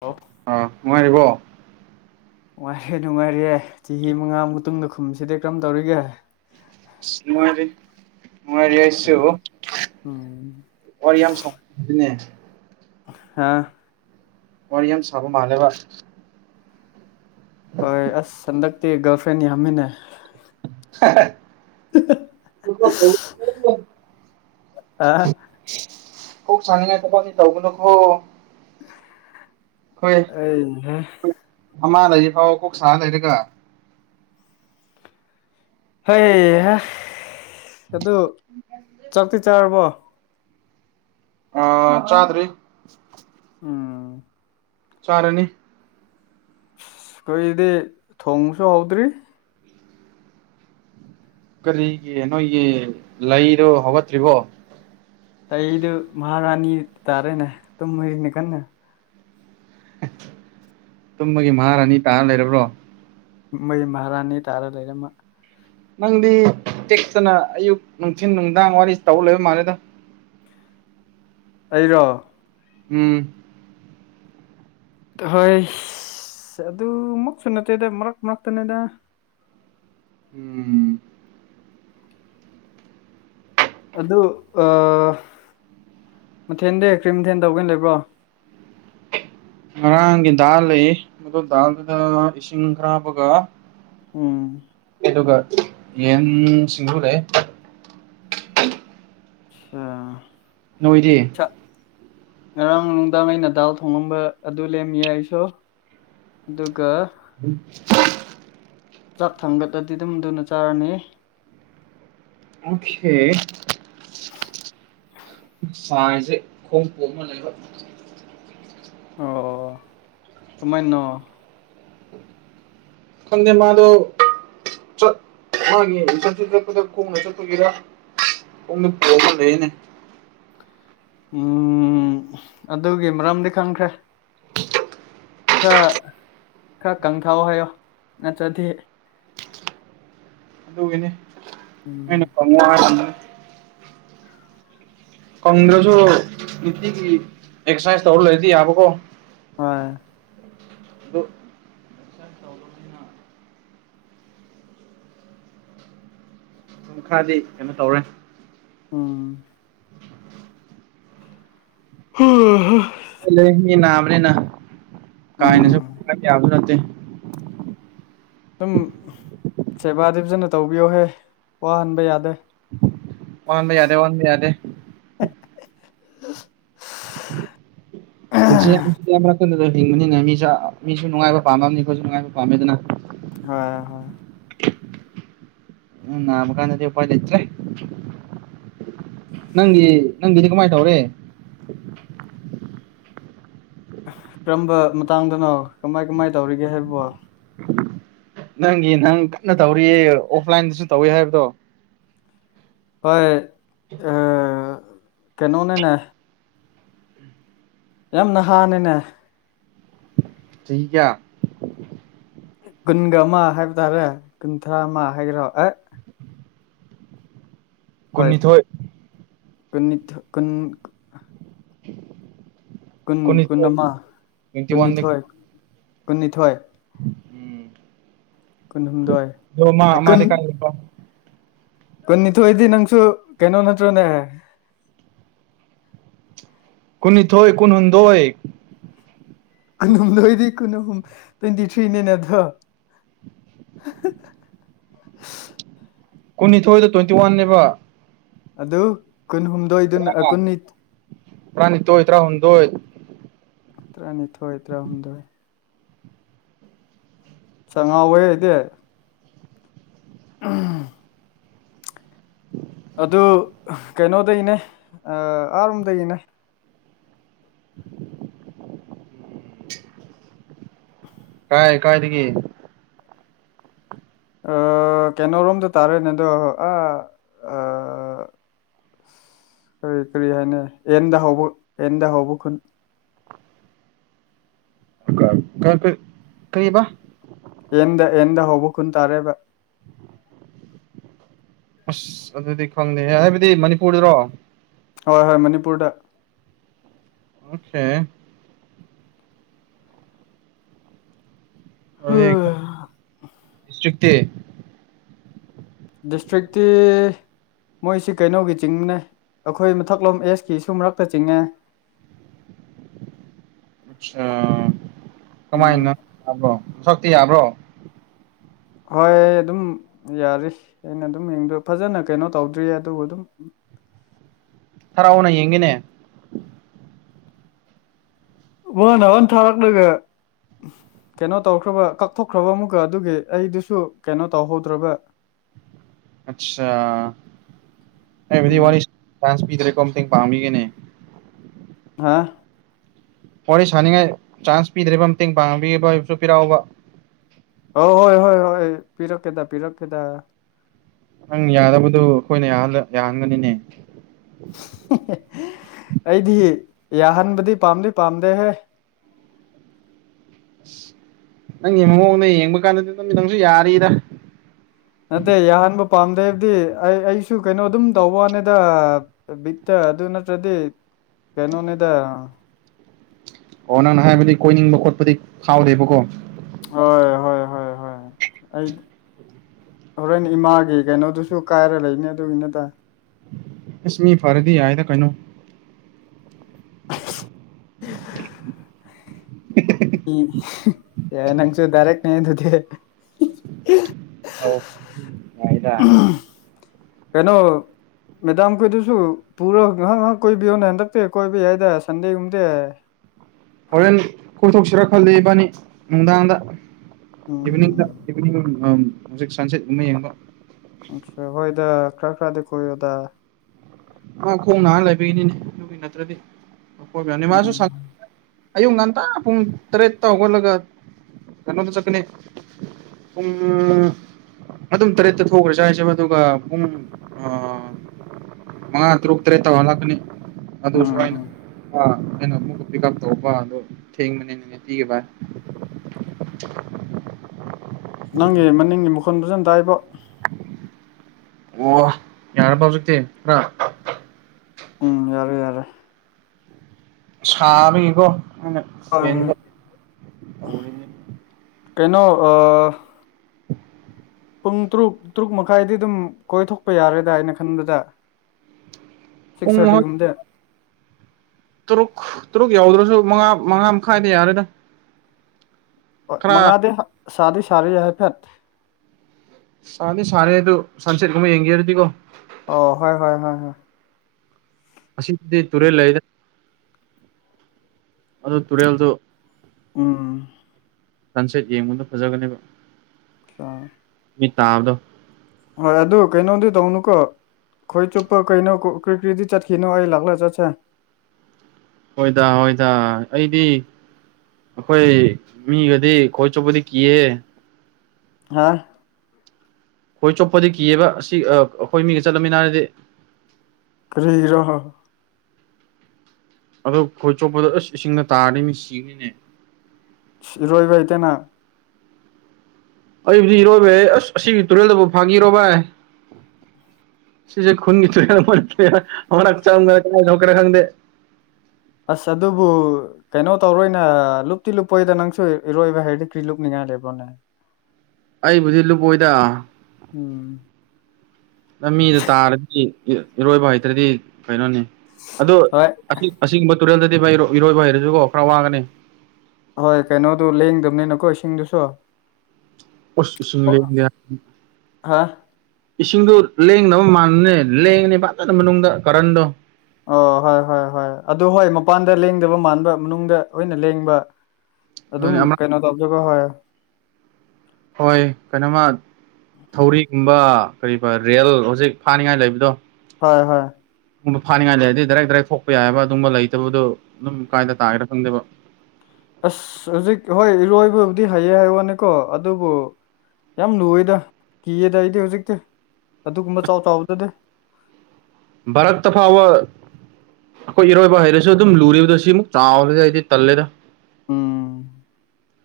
ꯑꯣ ꯑ ꯅꯨꯡꯉꯥꯏꯔꯤꯕꯣ ꯍꯣꯏ ꯅꯨꯡꯉꯥꯏꯔꯤꯌꯦ ꯆꯍꯤ ꯃꯉꯥ ꯃꯇꯨꯡꯗ ꯈꯨꯝꯁꯤꯗꯤ ꯀꯔꯝ ꯇꯧꯔꯤꯒꯦ ꯅꯨꯪꯉꯥꯏꯔꯤ ꯅꯨꯪꯉꯥꯏꯔꯤ ꯑꯩꯁꯨ ꯎꯝ ꯋꯥꯔꯤ ꯌꯥꯝ ꯁꯥꯎ ꯑꯗꯨꯅꯦ ꯍꯥ ꯋꯥꯔꯤ ꯌꯥꯝ ꯁꯥꯕ ꯃꯥꯂꯦꯕꯥ ꯍꯣꯏ ꯑꯁ ꯍꯟꯗꯛꯇꯤ ꯒꯥꯔꯜ ꯐ꯭ꯔꯦꯟ ꯌꯥꯝꯃꯤꯅꯦ ꯑ [unintelligible] ꯀꯣꯛ ꯁꯥꯅꯤꯉꯥꯏ ꯊꯕꯛꯇꯤ ꯇꯧꯒ ꯅꯨꯀꯣ ꯍꯣꯏ ꯑꯩꯍꯦ ꯑꯃꯥ ꯂꯩꯔꯤ ꯐꯥꯎ ꯀꯣꯛ ꯁꯥ ꯂꯩꯔꯒ ꯍꯩ ꯍꯥ ꯑꯗꯨ ꯆꯥꯛꯇꯤ ꯆꯥꯔꯕꯣ ꯑ ꯆꯥꯗ꯭ꯔꯤ ꯎꯝ ꯆꯥꯔꯅꯤ ꯈꯣꯏꯒꯤꯗꯤ ꯊꯣꯡꯕꯁꯨ ꯍꯧꯗ꯭ꯔꯤ ꯀꯔꯤꯒꯤ ꯅꯣꯏꯒꯤ ꯂꯩꯗꯣ ꯍꯧꯒꯠꯇ꯭ꯔꯤꯕꯣ ꯇꯩꯗꯨ ꯃꯍꯥꯔꯥꯅꯤ ꯇꯥꯔꯦꯅꯦ ꯇꯨꯝꯃꯔꯤꯅꯤ ꯀꯟꯅ ꯇꯨꯝꯕꯒꯤ ꯃꯍꯥꯔꯥꯅꯤ ꯇꯥꯔ ꯂꯩꯔꯕ꯭ꯔꯣ ꯃꯩ ꯃꯍꯥꯔꯥꯅꯤ ꯇꯥꯔ ꯂꯩꯔꯦ ꯃ ꯅꯪꯗꯤ ꯇꯦꯛꯇꯅ ꯑꯌꯨꯛ ꯅꯨꯡꯊꯤꯟ ꯅꯨꯡꯗꯥꯡ ꯋꯥꯔꯤ ꯇꯧ ꯂꯩꯕ ꯃꯥꯜꯂꯦꯗ ꯑꯩꯔꯣ ꯎꯝ ꯍꯣꯏ ꯑꯗꯨ ꯃꯛꯁꯨ ꯅꯠꯇꯦꯗ ꯃꯔꯛ ꯃꯔꯛꯇꯅꯦꯗ ꯎꯝ ꯑꯗꯨ ꯑ ꯃꯊꯦꯜꯗꯤ ꯀ꯭ꯔꯤ ꯃꯊꯦꯜ ꯇꯧꯒꯦꯅ ꯂꯩꯕ꯭ꯔꯣ ꯉꯔꯥꯡꯒꯤ ꯗꯥꯜ ꯂꯩꯌꯦ ꯑꯗꯨ ꯗꯥꯜꯗꯨꯗ ꯏꯁꯤꯡ ꯈꯔ ꯍꯥꯞꯄꯒ ꯎꯝ ꯑꯗꯨꯒ ꯌꯦꯟ ꯁꯤꯡꯖꯨ ꯂꯩ ꯑꯆꯥ ꯅꯣꯏꯗꯤ ꯉꯔꯥꯡ ꯅꯨꯡꯗꯥꯡ ꯑꯩꯅ ꯗꯥꯜ ꯊꯣꯡꯉꯝꯕ ꯑꯗꯨ ꯂꯦꯝꯃꯤꯌꯦ ꯑꯩꯁꯨ ꯑꯗꯨꯒ [unintelligible] ꯆꯥꯛ ꯊꯥꯡꯒꯠꯂꯗꯤ ꯑꯗꯨꯝ ꯑꯗꯨꯅ ꯆꯥꯔꯅꯤ ꯑꯣꯛꯈꯦ ꯁꯥꯏꯁꯦ ꯈꯣꯡ ꯄꯣꯝꯃ ꯂꯩꯕ ꯑꯣ ꯀꯃꯥꯏꯟꯅꯣ ꯈꯪꯗꯦ ꯃꯥꯗꯣ ꯆꯛꯄꯒꯤ ꯆꯔꯆ ꯆꯠꯄꯗ ꯈꯣꯡ ꯂꯩꯊꯠꯄꯒꯤꯔ ꯈꯣꯡꯗꯨ ꯄꯣꯝꯃ ꯂꯩꯅꯦ ꯎꯝ ꯑꯗꯨꯒꯤ ꯃꯔꯝꯗꯤ ꯈꯪꯈ꯭ꯔꯦ ꯈꯔ ꯈꯔ ꯀꯪꯊꯧ ꯍꯥꯏꯌꯣ ꯅꯠꯇ꯭ꯔꯗꯤ ꯑꯗꯨꯒꯤꯅꯤ ꯎꯝ ꯑꯩꯅ ꯀꯪꯉꯣ ꯍꯥꯏꯒꯤꯝꯅꯤ ꯀꯪꯗ꯭ꯔꯁꯨ ꯅꯤꯇꯤꯒꯤ ꯑꯦꯛꯁꯥꯏꯁ ꯇꯧꯔ ꯂꯩꯔꯗꯤ ꯌꯥꯕ ꯀꯣ ꯍꯣꯏ ꯑꯗꯨ ꯇꯧꯗꯕꯅꯤꯅ ꯈꯔꯗꯤ ꯀꯩꯅꯣ ꯇꯧꯔꯦ ꯎꯝ [unintelligible] ꯑꯥ ꯍꯥ ꯂꯩꯃꯤꯟꯅꯕꯅꯤꯅ ꯎꯝ ꯀꯥꯏꯅꯁꯨ [unintelligible] ꯌꯥꯕ ꯅꯠꯇꯦ ꯑꯗꯨꯝ ꯁꯦꯕꯥꯗꯤ ꯐꯥꯖꯅ ꯇꯧꯕꯤꯌꯣ ꯍꯦ ꯋꯥꯍꯟꯕ ꯌꯥꯗꯦ ꯋꯥꯍꯟꯕ ꯌꯥꯗꯦ ꯋꯥꯍꯟꯕ ꯌꯥꯗꯦ ꯄꯨꯟꯁꯤ ꯑꯃꯔꯛ ꯈꯛꯗ ꯍꯤꯡꯕꯅꯤꯅ ꯃꯤꯁ ꯃꯤꯁꯨ ꯅꯨꯡꯉꯥꯏꯕ ꯄꯥꯝꯔꯝꯅꯤ ꯑꯩꯈꯣꯏꯁꯨ ꯅꯨꯡꯉꯥꯏꯕ ꯄꯥꯝꯃꯦꯗꯅ ꯍꯣꯏ ꯍꯣꯏ ꯎꯝ ꯅꯥꯕ ꯀꯥꯟꯅꯗꯤ ꯎꯄꯥꯏ ꯂꯩꯇ꯭ꯔꯦ ꯅꯪꯒꯤ ꯅꯪꯒꯤꯗꯤ ꯀꯃꯥꯏꯟ ꯇꯧꯔꯦ ꯀꯔꯝꯕ ꯃꯇꯥꯡꯗꯅꯣ ꯀꯃꯥꯏ ꯀꯃꯥꯏ ꯇꯧꯔꯤꯒꯦ ꯍꯥꯏꯕꯕꯣ ꯅꯪꯒꯤ ꯅꯪ ꯀꯟꯅ ꯇꯧꯔꯤꯌꯦ ꯑꯣꯐ ꯂꯥꯏꯟꯗꯁꯨ ꯇꯧꯋꯦ ꯍꯥꯏꯕꯗꯣ ꯍꯣꯏ ꯑꯥ ꯀꯩꯅꯣꯅꯦ ꯌꯥꯝ ꯅꯍꯥꯅꯤꯅꯦ ꯆꯍꯤ ꯀꯌꯥ ꯀꯨꯟꯒ ꯑꯃ ꯍꯥꯏꯕ ꯇꯥꯔꯦ ꯀꯨꯟꯊ꯭ꯔꯥ ꯑꯃ ꯍꯥꯏꯒꯦꯔꯣ ꯑꯦ ꯀꯨꯟꯅꯤꯊꯣꯏ ꯀꯨꯟꯅꯤꯊꯣꯏ ꯀꯨꯟ [inaudible] ꯀꯨꯟ ꯀꯨꯟ ꯀꯨꯟꯅꯤꯊꯣꯏ ꯑꯃ ꯇ꯭ꯋꯦꯟꯇꯤ ꯋꯥꯟꯗ ꯀꯨꯟꯅꯤꯊꯣꯏ ꯀꯨꯟꯅꯤꯊꯣꯏ ꯎꯝ ꯀꯨꯟꯍꯨꯝꯗꯣꯏ ꯑꯗꯣ ꯃꯥ ꯑꯦ ꯀꯨꯟ ꯃꯥꯗꯤ ꯀꯥꯏ ꯂꯩꯕ꯭ꯔꯣ ꯀꯨꯟꯅꯤꯊꯣꯏꯗꯤ ꯅꯪꯁꯨ ꯀꯩꯅꯣ ꯅꯠꯇ꯭ꯔꯣꯅꯦ ꯀꯨꯟꯅꯤꯊꯣꯏ ꯀꯨꯟꯍꯨꯝꯗꯣꯏ ꯀꯨꯍꯨꯝꯗꯣꯏꯗꯤ ꯀꯨꯟ ꯑꯍꯨꯝ ꯇ꯭ꯋꯦꯟꯇꯤ ꯊ꯭ꯔꯤꯅꯤꯅꯦ ꯑꯗꯣ ꯀꯨꯟꯅꯤꯊꯣꯏꯗꯨ ꯇ꯭ꯋꯦꯟꯇꯤ ꯋꯥꯟꯅꯦꯕ ꯑꯗꯨ ꯀꯨꯟ ꯍꯨꯝꯗꯣꯏꯗꯨꯅ ꯑꯥ ꯀꯨꯟꯅꯤ ꯇꯔꯥꯅꯤꯊꯣꯏ ꯇꯔꯥ ꯍꯨꯝꯗꯣꯏ ꯇꯔꯥꯅꯤꯊꯣꯏ ꯇꯔꯥꯍꯨꯝꯗꯣꯏ ꯆꯥ ꯉꯥꯎꯋꯦ ꯑꯩꯗꯤ [unintelligible] ꯑꯗꯨ ꯀꯩꯅꯣꯗꯒꯤꯅꯦ ꯑꯥꯔꯣꯝꯗꯩꯅꯦ ꯀꯥꯏ ꯀꯥꯏ ꯗꯒꯤ ꯀꯩꯅꯣꯣꯔꯣꯝꯗ ꯇꯥꯔꯦꯅꯦ ꯑꯗꯣ ꯑꯥ ꯀꯔꯤ ꯀꯔꯤ ꯍꯥꯏꯅꯤ ꯑꯦꯟꯗ ꯍꯧꯕ ꯑꯦꯟꯗ ꯍꯧꯕ ꯈꯨꯟ ꯀ ꯀ ꯀꯩꯕ ꯑꯦꯟꯗ ꯑꯦꯟꯗ ꯍꯧꯕ ꯈꯨꯟ ꯇꯥꯔꯦꯕ ꯑꯁ ꯑꯗꯨꯗꯤ ꯈꯪꯗꯦ ꯍꯥꯏꯕꯗꯤ ꯃꯅꯤꯄꯨꯔꯗꯔꯣ ꯍꯣꯏ ꯍꯣꯏ ꯃꯅꯤꯄꯨꯔꯗ [unintelligible] ꯗꯤꯁꯇ꯭ꯔ꯭ꯤꯛ ꯇꯤ ꯗꯤꯁꯇ꯭ꯔꯤꯛꯇꯤ ꯃꯣꯏꯁꯤ ꯀꯩꯅꯣꯒꯤ ꯆꯤꯡꯕꯅꯦ ꯑꯩꯈꯣꯏ ꯃꯊꯛꯂꯣꯝ ꯑꯦꯁꯀꯤꯁꯨ ꯃꯔꯛꯇ ꯆꯤꯡꯉꯦ ꯑꯠꯁꯥ ꯎꯝ ꯀꯃꯥꯏꯅ ꯇꯥꯕ꯭ꯔꯣ ꯁꯛꯇꯤ ꯌꯥꯕ꯭ꯔꯣ ꯍꯣꯏ ꯑꯗꯨꯝ ꯌꯥꯔꯤ ꯑꯩꯅ ꯑꯗꯨꯝ ꯌꯦꯡꯗ ꯐꯖꯅ ꯀꯩꯅꯣ ꯇꯧꯗ꯭ꯔꯤ ꯑꯗꯨꯕꯨ ꯑꯗꯨꯝ ꯊꯔꯥꯛꯎꯅ ꯌꯦꯡꯒꯦꯅꯦ ꯋꯥ ꯅꯅꯥ ꯊꯥꯔꯛꯂꯒ ꯀꯩꯅꯣ ꯇꯧꯈ꯭ꯔꯕ ꯀꯛꯊꯣꯛꯈ꯭ꯔꯕ ꯑꯃꯨꯛꯀ ꯑꯗꯨꯒꯤ ꯑꯩꯗꯨꯁꯨ ꯀꯩꯅꯣ ꯇꯧꯍꯧꯗ꯭ꯔꯕ [unintelligible] ꯑꯁꯥ ꯑꯩꯕꯨꯗꯤ ꯎꯝ ꯋꯥꯔꯤ ꯆꯟꯁ ꯄꯤꯗꯔ꯭ꯦꯀꯣ ꯃꯇꯦꯡ ꯄꯥꯡꯕꯤꯒꯅꯤ ꯍꯥꯥ ꯋꯥꯔꯤ ꯁꯥꯥꯟꯅꯤꯡꯉꯥꯏ ꯆꯥꯟꯁ ꯄꯤꯗ꯭ꯔꯤꯕ ꯃꯇꯦꯡ ꯄꯥꯡꯉꯕꯤꯕꯁꯨ ꯄꯤꯔꯥꯎꯕ ꯑ ꯍꯣꯏ ꯍꯣꯏ ꯍꯣꯏ ꯄꯤꯔꯛꯀꯦꯗ ꯄꯤꯔꯛꯀꯦꯗ ꯅꯪ ꯌꯥꯗꯕꯗꯨ ꯑꯩꯈꯣꯏꯅ ꯌꯥꯍꯟꯒꯅꯤꯅꯦ ꯑꯩꯗꯤ ꯌꯥꯍꯟꯕꯗꯤ ꯄꯥꯝꯗꯤ ꯄꯥꯝꯗꯦꯍꯦ ꯑꯁ ꯅꯪꯒꯤ ꯃꯑꯣꯡꯅ ꯌꯦꯡꯕ ꯀꯥꯟꯗꯗꯤ ꯑꯗꯨꯝ ꯅꯪꯁꯨ ꯌꯥꯔꯤꯗ ꯅꯠꯇꯦ ꯌꯥꯍꯟꯕ ꯄꯥꯝꯗꯦ ꯍꯥꯏꯕꯗꯤ ꯑꯩ ꯑꯩꯁꯨ ꯀꯩꯅꯣ ꯑꯗꯨꯝ ꯇꯧꯕ ꯋꯥꯅꯤꯗ ꯕꯤꯠꯇ ꯑꯗꯨ ꯅꯠꯇ꯭ꯔꯗꯤ ꯀꯩꯅꯣꯅꯦꯗ ꯑꯣ ꯅꯪꯅ ꯍꯥꯏꯕꯗꯤ ꯀꯣꯏꯅꯤꯡꯕ ꯈꯣꯠꯄꯗꯤ ꯐꯥꯎꯗꯦꯕꯀꯣ ꯍꯣꯏ ꯍꯣꯏ ꯍꯣꯏ ꯍꯣꯏ ꯑꯩ ꯍꯣꯔꯦꯟ ꯏꯃꯥꯒꯤ ꯀꯩꯅꯣꯗꯨꯁꯨ ꯀꯥꯏꯔ ꯂꯩꯅꯤ ꯑꯗꯨꯒꯤꯅ ꯇ ꯑꯁ ꯃꯤ ꯐꯔꯗꯤ ꯌꯥꯏꯗ ꯀꯩꯅꯣ [inaudible] ꯌꯥꯏ ꯅꯪꯁꯨ ꯗꯥꯏꯔꯛꯅꯦ ꯑꯗꯨꯗꯤ ꯑꯣ ꯌꯥꯏꯗꯥ ꯀꯩꯅꯣ ꯃꯦꯗꯥꯝꯈꯣꯏꯗꯨꯁꯨ ꯄꯨꯔ ꯉꯥꯏꯍꯥꯛ ꯉꯥꯏꯍꯥꯛ ꯀꯣꯏꯕꯤꯌꯣꯅꯦ ꯍꯟꯗꯛꯇꯤ ꯀꯣꯏꯕ ꯌꯥꯏꯗ ꯁꯟꯗꯦꯒꯨꯝꯕꯗꯤ ꯍꯣꯔꯦꯟ ꯀꯣꯏꯊꯣꯛꯁꯤꯔ ꯈꯂ ꯏꯕꯥꯅꯤ ꯅꯨꯡꯗꯥꯡꯗ [unintelligible] ꯏꯚꯤꯅꯤꯡꯗ ꯏꯚꯅꯤꯡ ꯍꯧꯖꯤꯛ ꯁꯟꯁꯦꯠ ꯒꯨꯝꯕ ꯌꯦꯡꯕ ꯑ ꯍꯣꯏꯗ ꯈꯔ ꯈꯔꯗꯤ ꯀꯣꯏ ꯑꯣꯗꯥ ꯑ ꯈꯣꯡ ꯅꯥ ꯂꯩꯕꯒꯤꯅꯤꯅꯦ ꯑꯗꯨꯒꯤ ꯅꯠꯇ꯭ꯔꯗꯤ ꯀꯣꯏꯕꯅꯤ ꯃꯥꯁꯨ ꯎꯝ ꯁꯪ ꯑꯌꯨꯛ ꯉꯟꯇꯥ ꯄꯨꯡ ꯇꯔꯦꯠꯇ ꯍꯧꯒꯠꯂꯒ ꯀꯩꯅꯣꯗ ꯆꯠꯀꯅꯤ ꯄꯨꯡ ꯑꯗꯨꯝ ꯇꯔꯦꯠꯇ ꯊꯣꯛꯈ꯭ꯔꯁꯨ ꯌꯥꯏ ꯑꯗꯨꯒ ꯄꯨꯡ ꯃꯉꯥ ꯇꯔꯨꯛ ꯇꯔꯦꯠ ꯇꯧꯍꯜꯂꯛꯀꯅꯤ ꯑꯗꯨꯁꯨ ꯎꯝ ꯑꯩꯅ ꯑ ꯑꯩꯅ ꯑꯃꯨꯛꯀ ꯄꯤꯛ ꯑꯞ ꯇꯧꯕ ꯑꯗꯣ ꯊꯦꯡꯕꯅꯦ ꯅꯣꯃꯤꯠꯇꯤ ꯚꯥꯏ [inaudible] ꯅꯪꯒꯤ ꯃꯅꯤꯡꯒꯤ ꯃꯈꯨꯟ ꯐꯖꯅ ꯇꯏꯕꯣ꯫ ꯑꯣ ꯌꯥꯔꯕ ꯍꯧꯖꯤꯛꯇꯤ ꯈꯔ ꯎꯝ ꯌꯥꯔꯦ ꯌꯥꯔꯦ꯫ ꯁꯥꯕꯒꯤꯀꯣ ꯑꯩꯅ꯫ ꯎꯝ ꯐꯦꯟꯗ ꯇꯧꯔꯤꯅꯤ ꯀꯩꯅꯣ ꯑ ꯄꯨꯡ ꯇꯔꯨꯛ ꯇꯔꯨꯛ ꯃꯈꯥꯏꯗꯤ ꯑꯗꯨꯝ ꯀꯣꯏꯊꯣꯛꯄ ꯌꯥꯔꯦꯗꯥ ꯑꯩꯏꯅ ꯈꯟꯕꯗ꯫ ꯁꯤꯛꯁ ꯄꯨꯡ ꯍꯣꯏ ꯊꯔꯇꯤꯒꯨꯝꯗꯦ꯫ ꯇꯔꯨꯛ ꯇꯔꯨꯛ ꯌꯥꯎꯗ꯭ꯔꯁꯨ ꯃꯉꯥ ꯃꯉꯥ ꯃꯈꯥꯏꯗ ꯌꯥꯔꯦꯗ꯫ ꯍꯣꯏ ꯈꯔ ꯃꯉꯥꯗꯤ ꯁꯥꯗꯤ ꯁꯥꯔꯤ ꯍꯥꯏꯐꯦꯠ꯫ ꯁꯥꯗꯤ ꯁꯥꯔꯦ ꯑꯗꯨ ꯁꯟꯁꯦꯠꯒꯨꯝꯕ ꯌꯦꯡꯒꯦ ꯍꯥꯏꯔꯗꯤ ꯀꯣ ꯑꯣ ꯍꯣꯏ ꯍꯣꯏ ꯍꯣꯏ ꯍꯣꯏ ꯑꯁꯤꯗꯤ ꯇꯨꯔꯦꯜ ꯂꯩ ꯑꯗꯨ ꯇꯨꯔꯦꯜꯗꯨ꯫ ꯎꯝ꯫ ꯁꯟꯁꯦꯠ ꯌꯦꯡꯕꯗꯣ ꯐꯖꯒꯅꯦꯕ꯫ ꯁꯥ ꯃꯤꯠ ꯇꯕꯗꯣ꯫ ꯍꯣꯏ ꯑꯗꯨ ꯀꯩꯅꯣꯗꯤ ꯇꯧꯅꯨꯀꯣ꯫ ꯈꯣꯏ ꯆꯨꯞꯄ ꯀꯩꯅꯣ ꯀꯔꯤ ꯀꯔꯤꯗꯤ ꯆꯠꯈꯤꯅꯣ ꯑꯩ ꯂꯥꯛꯂꯒ ꯆꯠꯁꯦ꯫ ꯍꯣꯏꯗꯥ ꯍꯣꯏꯗꯥ ꯑꯩꯗꯤ꯫ ꯑꯩꯈꯣꯏ ꯃꯤꯒꯗꯤ ꯈꯣꯏ ꯆꯣꯄꯗꯤ ꯀꯤꯌꯦ꯫ ꯉꯍꯥ ꯈꯣꯏ ꯆꯣꯞꯄꯗꯤ ꯀꯤꯑꯕ ꯑꯁꯤ ꯑꯩꯈꯣꯏ ꯃꯤꯒ ꯆꯠꯂꯝꯃꯤꯅꯔꯗꯤ꯫ ꯀꯔꯤꯔꯣ꯫ ꯑꯗꯣ ꯈꯣꯏ ꯆꯣꯞꯄꯗ ꯑꯁ ꯏꯁꯤꯡꯗ ꯇꯥꯔꯗꯤ ꯃꯤ ꯁꯤꯒꯅꯤꯅꯦ꯫ ꯏꯔꯣꯏꯕ ꯍꯩꯇꯦꯅ ꯑꯩꯕꯨꯗꯤ ꯏꯔꯣꯏꯕ ꯍꯩ ꯑꯁ ꯑꯁꯤꯒꯤ ꯇꯨꯔꯦꯜꯗꯕꯨꯥꯎ ꯐꯥꯒꯤꯔꯣꯚꯏ꯫ ꯁꯤꯁꯦ ꯈꯨꯟꯒꯤ [unintelligible] ꯈꯪꯗꯦ ꯑꯁ ꯑꯗꯨꯕꯨ꯫ ꯀꯩꯅꯣ ꯇꯧꯔꯣꯏꯅꯦ ꯂꯨꯞꯇꯤ ꯂꯨꯞꯄꯣꯏꯗ ꯅꯪꯁꯨ ꯏꯔꯣꯏꯕ ꯍꯥꯏꯔꯗꯤ ꯀ꯭ꯔꯤ ꯂꯨꯞꯅꯤꯡꯉꯥꯏ ꯂꯩꯕ꯭ꯔꯣꯅꯦ꯫ ꯑꯩꯕꯨꯗꯤ ꯂꯨꯕꯣꯏꯗ꯫ ꯎꯝ꯫ ꯂꯝ ꯃꯤꯗ ꯇꯥꯔꯗꯤ ꯏꯔꯣꯏꯕ ꯍꯩꯇ꯭ꯔꯗꯤ ꯀꯩꯅꯣꯅꯤ ꯑꯗꯨ ꯍꯣꯏ ꯑꯁꯤ ꯑꯁꯤꯒꯨꯝꯕ ꯇꯨꯔꯦꯜꯗꯗꯤ ꯚꯥꯏ ꯏꯔꯣꯏꯕ ꯍꯩꯔꯁꯨꯀꯣ ꯈꯔ ꯋꯥꯒꯅꯤ꯫ ꯍꯣꯏ ꯀꯩꯅꯣꯗꯨ ꯂꯦꯡꯗꯕꯅꯤꯅꯀꯣ ꯏꯁꯤꯡꯗꯨꯁꯨ꯫ ꯎꯁ ꯏꯁꯤꯡ ꯂꯦꯡ ꯍꯥ [unintelligible] ꯏꯁꯤꯡꯗꯨ ꯂꯦꯡꯗꯕ ꯃꯥꯟꯕꯅꯦ ꯂꯦꯡꯉꯅꯦ ꯐꯖꯅ ꯃꯅꯨꯡꯗ ꯀꯔꯟꯗꯣ꯫ ꯑꯣ ꯍꯣꯏ ꯍꯣꯏ ꯍꯣꯏ꯫ ꯑꯗꯨ ꯍꯣꯏ ꯃꯄꯥꯟꯗ ꯂꯦꯡꯗꯕ ꯃꯥꯟꯕ ꯃꯅꯨꯡꯗ ꯑꯣꯏꯅ ꯂꯦꯡꯕ꯫ ꯑꯗꯨꯝ ꯑꯗꯨꯅꯤ ꯑꯃ ꯀꯩꯅꯣ ꯇꯧꯖꯕ ꯍꯣꯏ꯫ ꯍꯣꯏ ꯀꯩꯅꯣꯃ ꯊꯧꯔꯤꯒꯨꯝꯕ ꯀꯔꯤꯕ ꯔꯦꯜ ꯍꯧꯖꯤꯛ ꯐꯥꯅꯤꯡꯉꯥꯏ ꯂꯩꯕꯗꯣ꯫ ꯍꯣꯏ ꯍꯣꯏ꯫ [unintelligible] ꯐꯥꯅꯤꯡꯉꯥꯏ ꯂꯩꯔꯗꯤ ꯗꯥꯏꯔꯦꯛ ꯗꯥꯏꯔꯦꯛ ꯊꯣꯛꯄ ꯌꯥꯏꯑꯕ ꯑꯗꯨꯒꯨꯕ ꯂꯩꯇꯕꯗꯨ ꯑꯗꯨꯝ ꯀꯥꯏꯗ ꯇꯥꯒꯦ ꯈꯪꯗꯦꯕ꯫ ꯑꯁ ꯍꯧꯖꯤꯛ ꯍꯣꯏ ꯏꯔꯣꯏꯕꯕꯨꯗꯤ ꯍꯩꯌꯦ ꯍꯥꯏ ꯋꯥꯅꯤꯀꯣ ꯑꯗꯨꯕꯨ ꯌꯥꯝ ꯂꯨꯑꯦꯗ ꯀꯤꯌꯦꯗ ꯑꯩꯗꯤ ꯍꯧꯖꯤꯛꯇꯤ ꯑꯗꯨꯒꯨꯝꯕ ꯆꯥꯎ ꯆꯥꯎꯕꯗꯨꯗꯤ ꯕꯥꯔꯛꯇ ꯐꯥꯎꯕ ꯑꯩꯈꯣꯏ ꯏꯔꯣꯏꯕ ꯍꯩꯔꯁꯨ ꯑꯗꯨꯝ ꯂꯨꯔꯤꯕꯗꯣ ꯁꯤꯃꯨꯛ ꯆꯥꯎꯔꯦ ꯍꯥꯏꯗꯤ ꯇꯜꯂꯦꯗ ꯎꯝ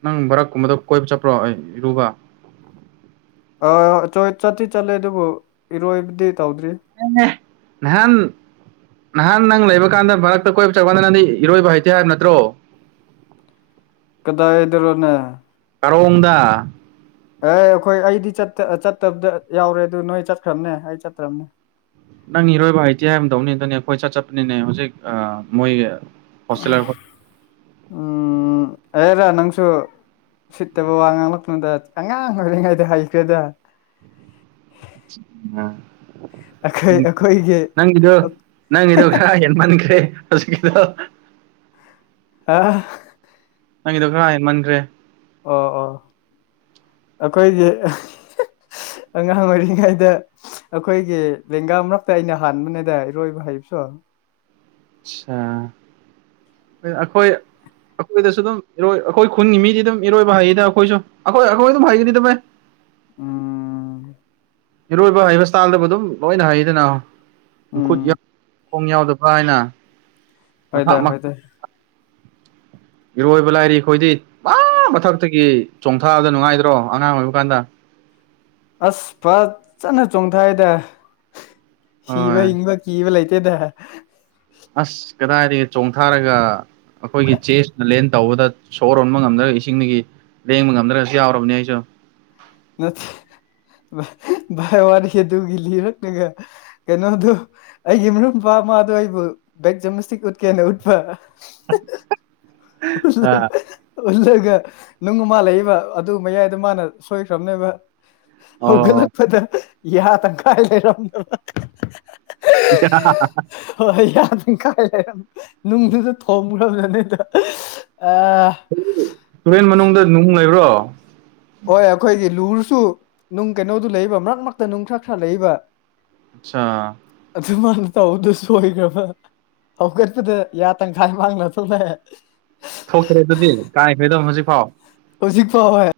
ꯅꯪ ꯚꯔꯛꯀꯨꯝꯕꯗ ꯀꯣꯏꯕ ꯆꯠꯄ꯭ꯔꯣ ꯑꯩ ꯏꯔꯨꯕ ꯑꯥ ꯆꯣꯏ ꯆꯠꯇꯤ ꯆꯠꯂꯦ ꯑꯗꯨꯕꯨ ꯏꯔꯣꯏꯕꯗꯤ ꯇꯧꯗ꯭ꯔꯤ [unintelligible] ꯅꯍꯥꯟ ꯅꯍꯥꯟ ꯅꯪ ꯂꯩꯕ ꯀꯥꯟꯗ ꯃꯔꯛꯇ ꯀꯣꯏꯕ ꯆꯠꯄꯀꯥꯟꯗ ꯅꯪꯗꯤ ꯏꯔꯣꯏꯕ ꯍꯩꯇꯦ ꯍꯥꯏꯕ ꯅꯠꯇ꯭ꯔꯣ ꯀꯗꯥꯏꯗꯔꯣꯅꯦ ꯀꯥꯔꯣꯡꯗ ꯑꯦ ꯑꯩꯈꯣꯏ ꯑꯩꯗꯤ ꯆꯠꯇ ꯆꯠꯇꯕꯗ ꯌꯥꯎꯔꯦ ꯑꯗꯨ ꯅꯣꯏ ꯆꯠꯈ꯭ꯔꯕꯅꯦ ꯑꯩ ꯆꯠꯇ꯭ꯔꯕꯅꯦ ꯅꯪ ꯏꯔꯣꯏꯕ ꯍꯩꯇꯦ ꯑꯥꯏ ꯑꯃꯗꯧꯅꯤ ꯑꯗꯨꯅꯦ ꯑꯩꯈꯣꯏ ꯀꯣꯢ ꯆꯠꯄꯅꯤꯅꯦ ꯍꯧꯖꯤꯛ ꯑꯥ ꯃꯣꯏ ꯍꯣꯁꯇꯦꯂꯔ ꯎꯝ ꯑꯦꯔꯥ ꯅꯪꯁꯨ ꯁꯤꯠꯇꯕ ꯋꯥ ꯉꯥꯡꯂꯛꯄꯨꯗ ꯑꯉꯥꯡ ꯑꯣꯏꯔꯤꯉꯩꯗ ꯍꯩꯈ꯭ꯔꯦꯗ [unintelligible] ꯑꯩꯈꯣꯏ ꯎꯝ ꯑꯩꯈꯣꯏꯒꯤ ꯅꯪ ꯁꯤꯗꯣ ꯅꯪ ꯏꯗꯣ ꯈꯔ ꯍꯦꯟ ꯃꯟꯈ꯭ꯔꯦ ꯍꯧꯖꯤꯛꯀꯤꯗꯣ ꯑꯥ ꯅꯪꯒꯤꯗꯣ ꯈꯔ ꯍꯦꯟꯃꯟꯈ꯭ꯔꯦ ꯑꯣ ꯑꯣ ꯑꯈꯣꯏꯗꯤ [unintelligible] ꯑꯉꯥꯡ ꯑꯣꯏꯔꯤꯉꯩꯗ ꯑꯈꯣꯏꯒꯤ ꯂꯦꯡꯒꯥ ꯃꯔꯛꯇ ꯑꯩꯅ ꯍꯥꯟꯕꯅꯦꯗ ꯏꯔꯣꯏꯕ ꯍꯩꯕꯁꯨ ꯆꯥ ꯑꯩ ꯑꯩꯈꯣꯏ ꯑꯩꯈꯣꯏꯗꯁꯨ ꯑꯗꯨꯝ ꯏꯔꯣꯢ ꯑꯩꯈꯣꯏ ꯈꯨꯟꯒꯤ ꯃꯤꯗꯤ ꯑꯗꯨꯝ ꯏꯔꯣꯏꯕ ꯍꯩꯌꯦꯗ ꯑꯩꯈꯣꯏꯁꯨ ꯑꯩꯈꯣꯏ ꯑꯩꯈꯣꯏ ꯑꯗꯨꯝ ꯍꯩꯒꯅꯤꯗ ꯚꯩ꯫ ꯎꯝ꯫ ꯏꯔꯣꯏꯕ ꯍꯩꯕ ꯁ꯭ꯇꯥꯏꯜꯗꯕꯨ ꯑꯗꯨꯝ ꯂꯣꯏꯅ ꯍꯩꯗꯅ ꯎꯝ ꯃꯈꯨꯠ ꯌꯥ꯫ ꯈꯣꯡ ꯌꯥꯎꯗꯕ ꯀꯥꯏꯅ ꯃꯊꯥꯛ꯫ ꯍꯣꯏꯗ ꯍꯣꯏꯗ [unintelligible] ꯏꯔꯣꯏꯕ ꯂꯥꯏꯔꯤ ꯈꯣꯏꯗꯤ꯫ ꯃꯥ ꯃꯊꯛꯇꯒꯤ ꯆꯣꯡꯊꯥꯕꯗ ꯅꯨꯡꯉꯥꯏꯗ꯭ꯔꯣ ꯑꯉꯥꯡ ꯑꯣꯏꯕ ꯀꯥꯟꯗ꯫ ꯑꯁ ꯐꯠꯖꯅ ꯆꯣꯡꯊꯥꯏꯗ ꯍꯣꯏ ꯍꯤꯕ ꯍꯤꯡꯕ꯫ ꯀꯤꯕ ꯂꯩꯇꯦꯗ꯫ ꯑꯁ ꯀꯗꯥꯏꯗꯒꯤ ꯆꯣꯡꯊꯥꯔꯒ꯫ ꯑꯈꯣꯏꯒꯤ ꯆꯦꯁꯅ ꯂꯦꯟ ꯇꯧꯕꯗ ꯁꯣꯔ ꯍꯣꯟꯕ ꯉꯝꯗ꯭ꯔꯒ ꯏꯁꯤꯡꯗꯒꯤ꯫ ꯂꯦꯡꯕ ꯉꯝꯗ꯭ꯔꯁꯨ ꯌꯥꯎꯔꯕꯅꯦ ꯑꯩꯁꯨ꯫ ꯅꯠꯇꯦ ꯚꯥꯏ ꯋꯥꯔꯤ ꯑꯗꯨꯒꯤ ꯂꯤꯔꯛꯔꯒ ꯀꯩꯅꯣꯗꯨ꯫ ꯑꯩꯒꯤ ꯃꯔꯨꯝ ꯄꯥꯃꯗꯣ ꯑꯩꯕꯨ ꯕꯦꯛ ꯖꯦꯝꯅꯥꯁꯇꯤꯛ ꯎꯠꯀꯦꯅ ꯎꯠꯄ꯫ ꯑ [unintelligible] ꯎꯜꯂꯒ ꯅꯨꯡ ꯃꯥ ꯂꯩꯕ ꯑꯗꯨ ꯃꯌꯥꯏꯗ ꯃꯥꯅ ꯁꯣꯏꯈ꯭ꯔꯕꯅꯦꯕ꯫ ꯑꯣ ꯍꯧꯒꯠꯂꯛꯄꯗ ꯌꯥ ꯇꯪ ꯈꯥꯏ ꯂꯩꯔꯝꯗꯕ꯫ [unintelligible] ꯍꯣꯏ ꯌꯥ ꯇꯪꯈꯥꯏ ꯂꯩꯔꯝ ꯅꯨꯡꯗꯨꯗ ꯊꯣꯝꯈ꯭ꯔꯕ ꯖꯥꯅꯦꯗ꯫ [unintelligible] ꯑꯥ꯫ ꯎ ꯇꯨꯔꯦꯟ ꯃꯅꯨꯡꯗ ꯅꯨꯡ ꯂꯩꯕ꯭ꯔꯣ꯫ ꯍꯣꯏ ꯑꯩꯈꯣꯏꯗꯤ ꯂꯨꯔꯁꯨ ꯅꯨꯡ ꯀꯩꯅꯣꯗꯨ ꯂꯩꯕ ꯃꯔꯛ ꯃꯔꯛꯇ ꯅꯨꯡ ꯈꯔ ꯈꯔ ꯂꯩꯕ꯫ ꯑꯆꯥ꯫ ꯑꯗꯨ ꯃꯥꯅ ꯇꯧꯕꯗ ꯁꯣꯏꯒ‍꯭ꯔꯕꯥ꯫ ꯍꯧꯒꯠꯄꯗꯥ ꯌꯥ ꯇꯪꯈꯥꯏ ꯃꯥꯡꯂ ꯊꯣꯛꯂꯑꯦ꯫ ꯊꯣꯛꯇ꯭ꯔ ꯗꯨꯗꯤ ꯀꯥꯏꯈ꯭ꯔ‌‌ꯦ ꯗꯨꯝ ꯍꯧꯖꯤꯛ ꯐꯥꯎ꯫ ꯍꯧꯖꯤꯛ ꯐꯥꯎ ꯍꯣꯏ꯫